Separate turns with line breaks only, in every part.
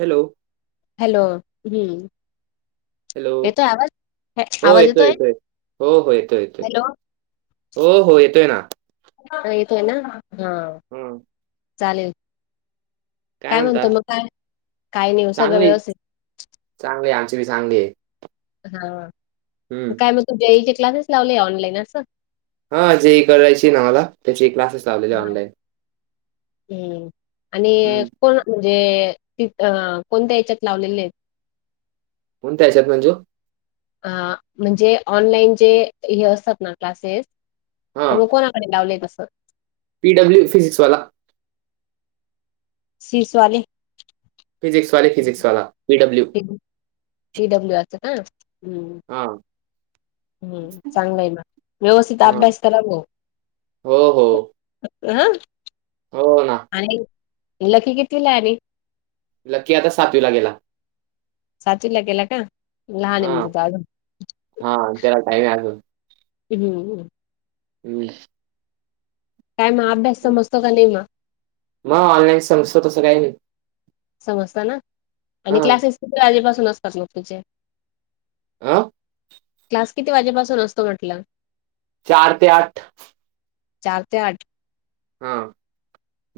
Hello!
Hello हूं!
Hello
हे-
हो
आवाज
येतोय येतोय, हो हो येतोय येतोय.
हॅलो
हो हो येतोय ना!
येकायला येतंय ना हा!
हूं!
चालेल काय म्हणतो मग काय काय नाही ओ सगळं व्यवस्थित.
चांगलीय आमची बी चांगली हे.
हा म काय म्हणतो बी आय चे क्लासेस लावले ऑनलाईन असं.
हा जे ई ई करायची ना माला त्याचे क्लासेस लावलेले ऑनलाईन.
हूं आणि
हं.
कोना म्हणजे ति अ कोणत्या याच्यात लावलेले हेत.
कोणत्या याच्यात म्हणज्यो.
अ म्हणजे ऑनलाईन चे हे असतात ना क्लासेस तर मग कोना कडे लावलेत असं.
पी डब्ल्यू फिजिक्सवाला वाला.
सीसवाले.
फिजिक्सवाले, फिजिक्सवाला पीडब्ल्यू.
पि डब्ल्यू आस का हूं!
हा!
हूं चांगलय ना व्यवस्थित
हां.
अभ्यास करा भो.
हो हो
हा
हो ना
आणि लकी कितीवी ला रे.
लकी आता सातवीला गेला.
सातवीला ला गेला का, लहान हे म्हणजे तो अजून.
हा तेला टाईम आजुन.
[inaudible]
हम्.
काय म अभ्यास समस्त का नाही मग?
मग ऑनलाईन समजतो तसं काही नाही.
समजताना आणि
हां
क्लासेस कि आधीपासून असतात मग तीचे.
आं?
क्लास किती वाजेपासून असतो म्हटलं?
चार ते आठ
चार ते आठ.
हा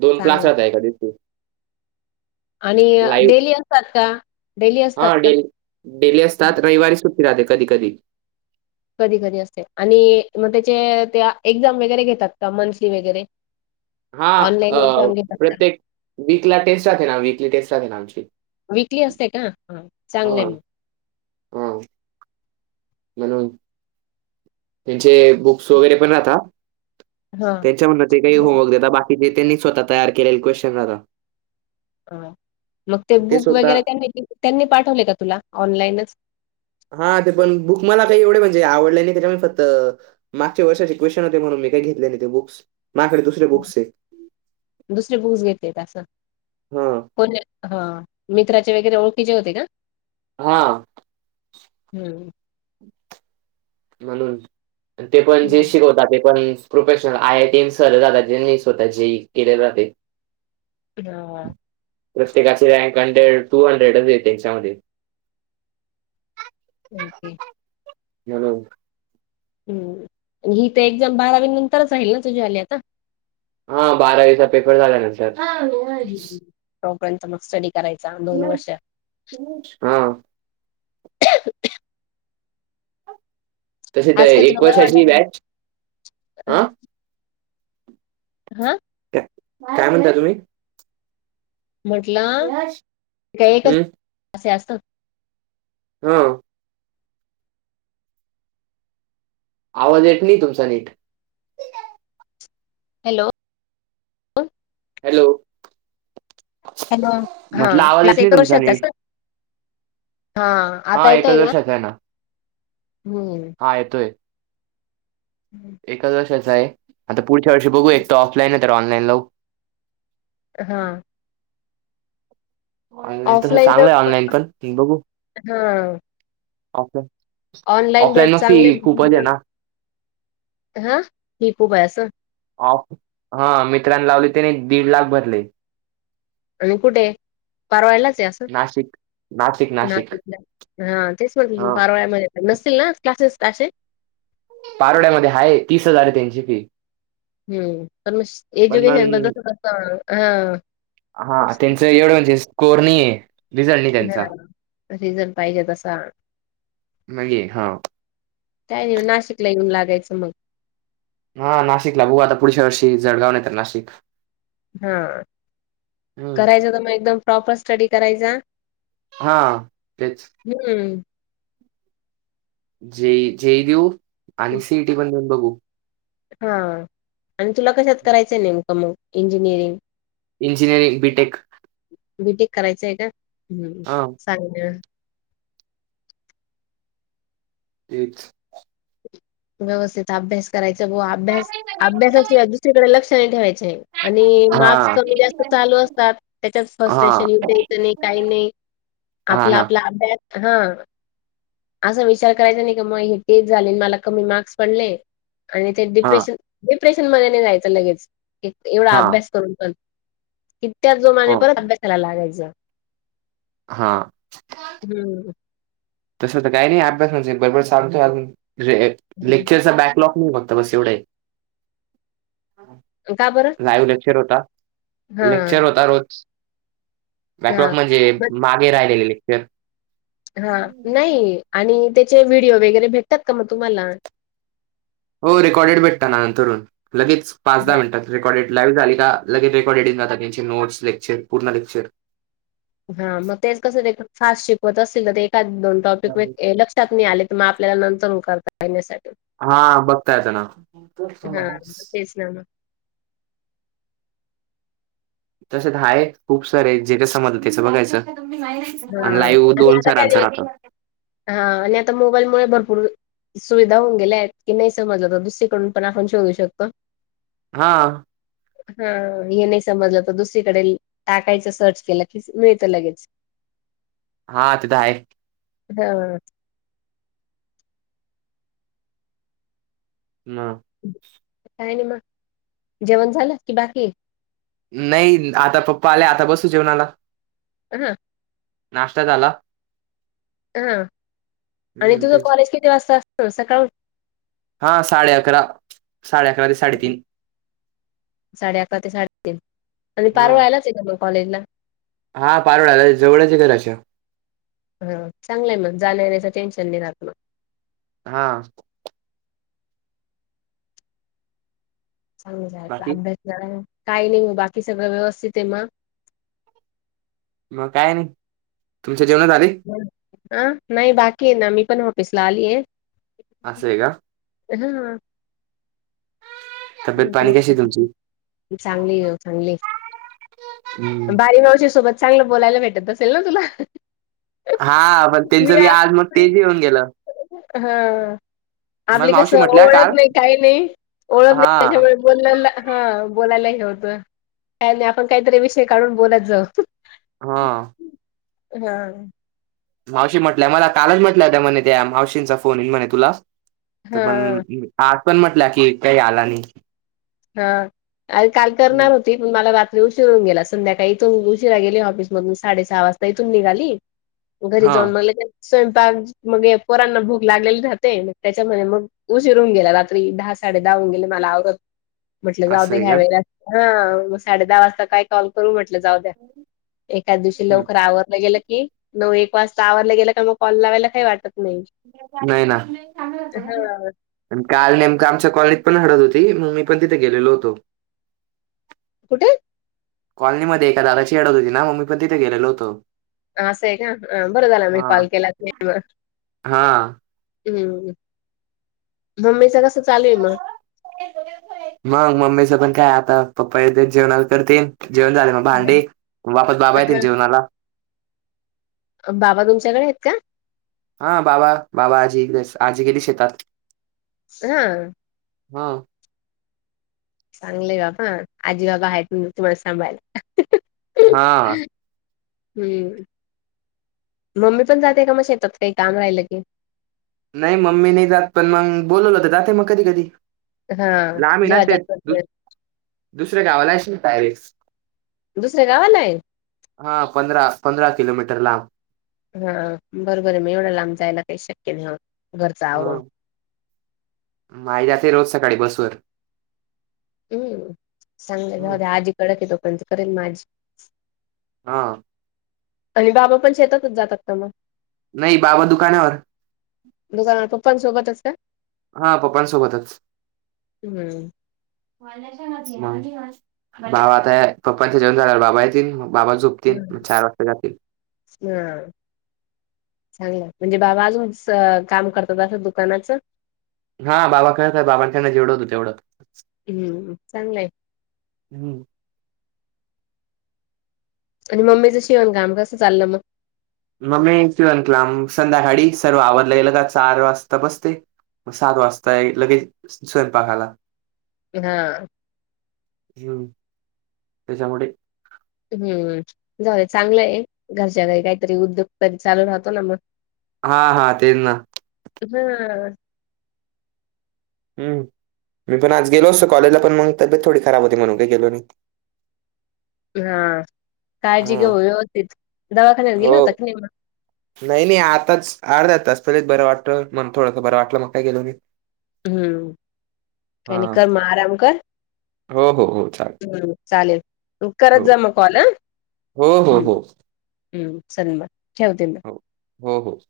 दोन फ्लाचात आहे का तिथे?
आणि डेली असतात का? डेली असतात
हा
का?
डे डेली असतात. रविवारी सुट्टी राहते कधी - कधी.
कधी -कधी असते आणि मग त्याचे त्या एक्झाम वगैरे घेतात का मंथली वगैरे.
हा
ऑनलाईन
अ
एक्झाम घेतात का?
प्रत्येक वीकला टेस्ट राहते ना? वीकली टेस्ट राहते ना आमची.
वीकली असते का? ह चांगलंय मग.
ह. म्हणून त्यांचे बुक्स वगैरे पण राहता.
हां.
त्यांच्या म्हणले ते काही होमवर्क देता बाकी कि देतेली त्यांनी स्वतः तयार केलेली क्वेशन राहता.
हा मग ते
आणि
बुक
स्वतः
वगैरे त्यांनी - त्यांनी ते पाठवले का तुला? ऑनलाईनच.
हा ते पण बुक मला काही एवढे म्हणजे आवडले नाही त्याच्यामुळे फक्त मागच्या वर्षाचे क्वेशन होते म्हणून मी काही घेतले नाही ते बुक्स मायाकडे दुसरे बुक्स आहेत.
दुसरे बुक्स घेते का अस.
हा.
कोणी? हा. मित्राचे वगैरे ओळखीचे होते का?
हा.
हम्म.
म्हणून ते पण जे
हम्म.
शिकवता ते पण professional I I T M sir जाता जेनी स्वतः जे केलेले राहते.
हा.
प्रत्येकाची रँक हंड्रेड टू हंड्रेडच येते याच्यामध्ये.
ओके.
[unintelligible]
हम्म ही तर एक्झाम बारावी नंतरच राहील ना तुझी आली आता?
हा बारावीचा पेपर झाल्या नंतर. हालो
हम्म् हम्म तोपर्यंत मग स्टडी करायचा दोन वर्ष
हा. तसे तर
आज काय तुला
एक
बरं
वर्षाची
वाटलं
बॅच. हा?
हा?
काय म्हणता तुम्ही?
म्हटलं का एकच
हम्म
असे असतात.
हो. आवाज येत नाही तुमचा नीट.
हॅलो!
हॅलो!
हॅलो! हा
म्हटलं आवाज
क्लास
येत नाही
एक
तुमचा
वर्षा चा
नीट
असतो? हा आता
हा एकच
येतोय ना
वर्षाचा आहे
हम्म
हा येतोय
हम्म.
एकच वर्षाच आहे आता पुढच्या वर्षी बघू एक तर ऑफलाईन आहे तर ऑनलाईन लावू
हा
ऑनलाईन तस
ऑफलाईन जर
चांगलं आहे ऑनलाईन पण बघू
हां
ऑफलाईन
ऑनलाईन भेट
ऑफलाईन
चांगले
मस्ती खूपच आहे ना.
[unintelligible]
ऑफ हा मित्रांनी लावली त्याने दीड लाख भरले.
आणि कुठे? परवायलाच आहे असं
नाशिक नाशिक नाशिक
हा तेच मग
हा
परवायामध्ये नसतील ना क्लासेस असे
पारोड्यामध्ये आहे तीस हजार आहे त्यांची फी
हम्म म
पण
एज्युकेशन ब
मग
हा
हा त्यांच एवढं म्हणजे स्कोर नाही आहे रिझल्ट नाही त्यांचा
रिझल्ट पाहिजे तसा
नाही ये हा
त्यावेळी नाही नाशिकला येऊन लागायचं मग
हा नाशिकला बघ आता पुढच्या वर्षी जळगाव नाही तर नाशिक
हा
हम्म
करायचं तर मग एकदम प्रॉपर स्टडी करायचा
हा तेच.
हम्म
जे जेई देऊ आणि सिईटी पण देऊन बघू
हा आणि तुला कशात करायचंय नेमकं मग engineering?
Engineering B tech
B tech करायचं आहे ना
हा
सांगते.
तेच.
व्यवस्थित अभ्यास करायचा व अभ्यास अभ्यासाशिवाय दुसरीकडे लक्ष नाही ठेवायचं आहे आणि मार्क्स
हा
कमी जास्त चालू असतात त्याच्यात फर्स्ट
हा
टेशन येऊ द्यायचं नाही काही नाही.
हा
आपला
ना
आपला अभ्यास हा.. असा विचार करायचा नाही क मग हे तेच झाले मला कमी मार्क्स पडले आणि ते
हा
डिप्रेशन डिप्रेशन मध्ये नाही जायचं लगेच एवढा
हा
अभ्यास करून पण तितक्या च जोमाने
हो,
परत अभ्यासायला लागायचा
हा.
हम्म.
तस तर काही नाही अभ्यास म्हणजे बरोबर चालतोय अजून
हं.
लेक्चरचा काय क्लॉक नाही बघत बस एवढ
का बरं?
लाईव्ह लेक्चर होता
हां,
लेक्चर होता रोज बॅक लॉक
हां.
म्हणजे
मग
मागे राहिलेले लेक्चर
हा नाही आणि त्याचे व्हिडिओ वगैरे भेटतात का मग तुम्हाला?
हो रेकॉर्डेड भेटत ना नंतरून लगेच पाच दहा मिनटात रेकॉर्डे. लाईव्ह झाली का लगे रेकॉर्डिंग जात त्यांचे नोट्स लेक्चर पूर्ण लेक्चर.
हा मग तेच कसं फास्ट शिकवत असतील ना ते एका दोन टॉपिक म लक्ष. आले तर मग आपल्याला नंतर उ कर पाण्यासाठी.
हा बघता येतं ना. [unintelligible]
आहे ना.
तसेच आहेत खूप सारे, जे जे समजले त्याचं बघायचं. आणि
हां
लाईव दोन सरांच राहत.
हा, आणि आता मोबाईलमुळं भरपूर सुविधा होऊन गेल्या आहेत, की नाही समजलं तर दुसरीकडून पण आपण शोधू शकतो.
हा.
हा. हे नाही समजलं तर दुसरीकडे टाकायचं सर्च केलं की, मिळतं लगेच.
हा ते तर आहे.
हम्म.
न
काही नाही मग. जेवण झालं की बाकीये?
नाही आता पप्पा आले, आता बसू जेवणाला.
हं
नाश्ता झाला
हं, [inaudible] आणि
हम्म
तुझं
तेच
कॉलेज किती वाजता असतं? सकाळहून
हा साडे अकरा, साडे अकरा ते साडेतीन.
साडे अकरा ते साडेतीन. आणि
हा
पारोळ्यालाच आहे का मग कॉलेजला?
हा पारोळ्याला आहे. जवळचे घराच्या.
हं. चांगलंय मग जायला येण्याचं टेन्शन नाही राहत मग.
हा
चांगलं आहे,
बाकी
अभ्यास करायचं. काही नाही मग, बाकी सगळं व्यवस्थित आहे मग?
मग काय नाही. तुमचे जेवणं झाली?
हं, अं नाही बाकी आहे ना, मी पण ऑफिस ला आलीये.
असंये का?
हम्म.
तब्येत पाणी कशी आहे तुमची
[unintelligible] चांगलीये चांगलीये.
हम्म
बाली मावशी सोबत चांगलं बोलायला भेटत असेल ना तुला?
हा पण त्यांचं बी आज मग
[unintelligible]
तेच येऊन गेलं
हा.
मग
आपली
मावशी
कसं,
म्हटल्या
ओळख
काल
नाही काही नाही. ओळख
हा
नाही त्याच्यामुळे बोलेलं हं, बोलायला हे होतं. काय नाही, आपण काहीतरी विषय काढून बोलत जाऊ.
हा.
हा.
मावशी म्हटल्या मला कालच म्हटल्या होत्या, म्हणे त्या मावशींचा फोन येईल म्हणे तुला. तर
हा
पण आज पण म्हटलं की काही आला नाही.
हा. अरे काल करणार होती मला रात्री उशिरून गेला. संध्याकाळी इथून उशिरा गेली ऑफिस मधून साडे सहा वाजता इथून निघाली.
[inaudible]
घरी जाऊन मग लगेच स्वयंपाक, मग पोरांना भूक लागलेली राहते. मग त्याच्यामध्ये मग उशीर होउन गेला रात्री. दहा, साडे दहा होउन गेले मला आवरत. म्हटलं जाऊ
असं
दे
आहे
ह्या
का?
वेळेला. हं मग ाडे दहा वाजता काय कॉल करू म्हटलं जाऊ द्या. एकाच दिवशी
हं.
लवकर आवरलं गेलं की, नऊ एक वाजता आवरलं गेलं का, मग कॉल लावायला काही वाटत नाही.
नाही ना
हा
आणि काल नेमकं आमच्या कॉलेजत पण हडत होती. मग मी पण तिथे गेलेलो होतो.
कुठे?
कॉलनीमध्ये एका दादाची हडत होती ना, मग मी पण तिथे गेलेल होतो.
असं आहे का बरं झालं मी
हां.
कॉल केला म-
हां.
हम्म हम्म मम्मीच कसं चालूय मग?
मग मम्मीच पण काय आता पप्पा येथे जेवणाला तर ते जेवण बनवते. भांडे, वापत बाबा येतील जेवणाला.
बाबा तुमच्याकडे आहेत का?
हा बाबा, बाबा आजी, आजी गेली शेतात.
हा
हा
चांगलंय बाबा आजी बाबा आहेत तुम्हाला सांभायला.
हा
हम्म मम्मी पण जाते का मग शेतात, काही काम राहिलं की-
नाही मम्मी नाही जात पण मग बोलवलं हो तर जाते मग कधी कधी.
हा
लांब आहे ना शेत,
जेव्हा
दुस
[unintelligible]
दुसऱ्या गावाला असेल टायरे.
दुसऱ्या गावाला आहे.
हा पंधरा, पंधरा किलोमीटर लांब.
हा बरंबर मग एवढं लांब जायला काही शक्य नाही ह घरच आवरून.
हं. आई जाते रोज सकाळी बसवर,
हम्म सांगलं आजी कडक येतो पणंत करेन माझी.
हा
आणि बाबा पण शेतातच जातात. का मग
नाही बाबा दुकानावर.
दुकानावर पप्पां सोबतच का?
हा पप्पांसोबतच.
हम्म
बाबा आता पप्पांच्या जेवण झाला बाबा येतील बाबा झोप- तीलमग चार वाजता जातील.
हा चांगलं म्हणजे बाबा अजून काम करतात असं दुकानाचं?
हा बाबा करतात बाबां कडण जेवढ होत तेवढं.
हम्म चांगलंय.
हम्म
आणि मम्मीचं शिवण काम कसं चाललं मग.
मग् मम्मी शिवनकाम संध्याकाळी सर्व आवरलं गेलं का चार वाजता बसते. मग सात वाजताय लगेच स्वयंपाकाला.
हा
हम् त्यांच्यामुळे,
हम्म जाऊदे चांगलं आहे, घरच्या घरी काहीतरी उद्योग पण चालू राहतो ना मग.
हा हा तेच ना
हा
हम्म मी पण आज गेलो असतो कॉलेजला, पण मग तब्ययेत थोडी खराब होती म्हणून काही गेलो नाही.
हा काळजी घे
हा
व्यवस्थित दवाखान्यां गेला
हो
होता की नाही
नाही नाही आताच अर्धा तास पहिलेच बरं वाटत मग थोडंस बरं वाटलं मग काय गेलो नाही.
हम्म, कानी
हां.
कर मग आराम कर.
हो, हो, हो. चालेल.
हम्म, चालेल. करत
हो.
जा मग कॉल हं
हो, हो,
हम्.
हो.
हम्म, चल मग ठेवती मी.
होहो, हो.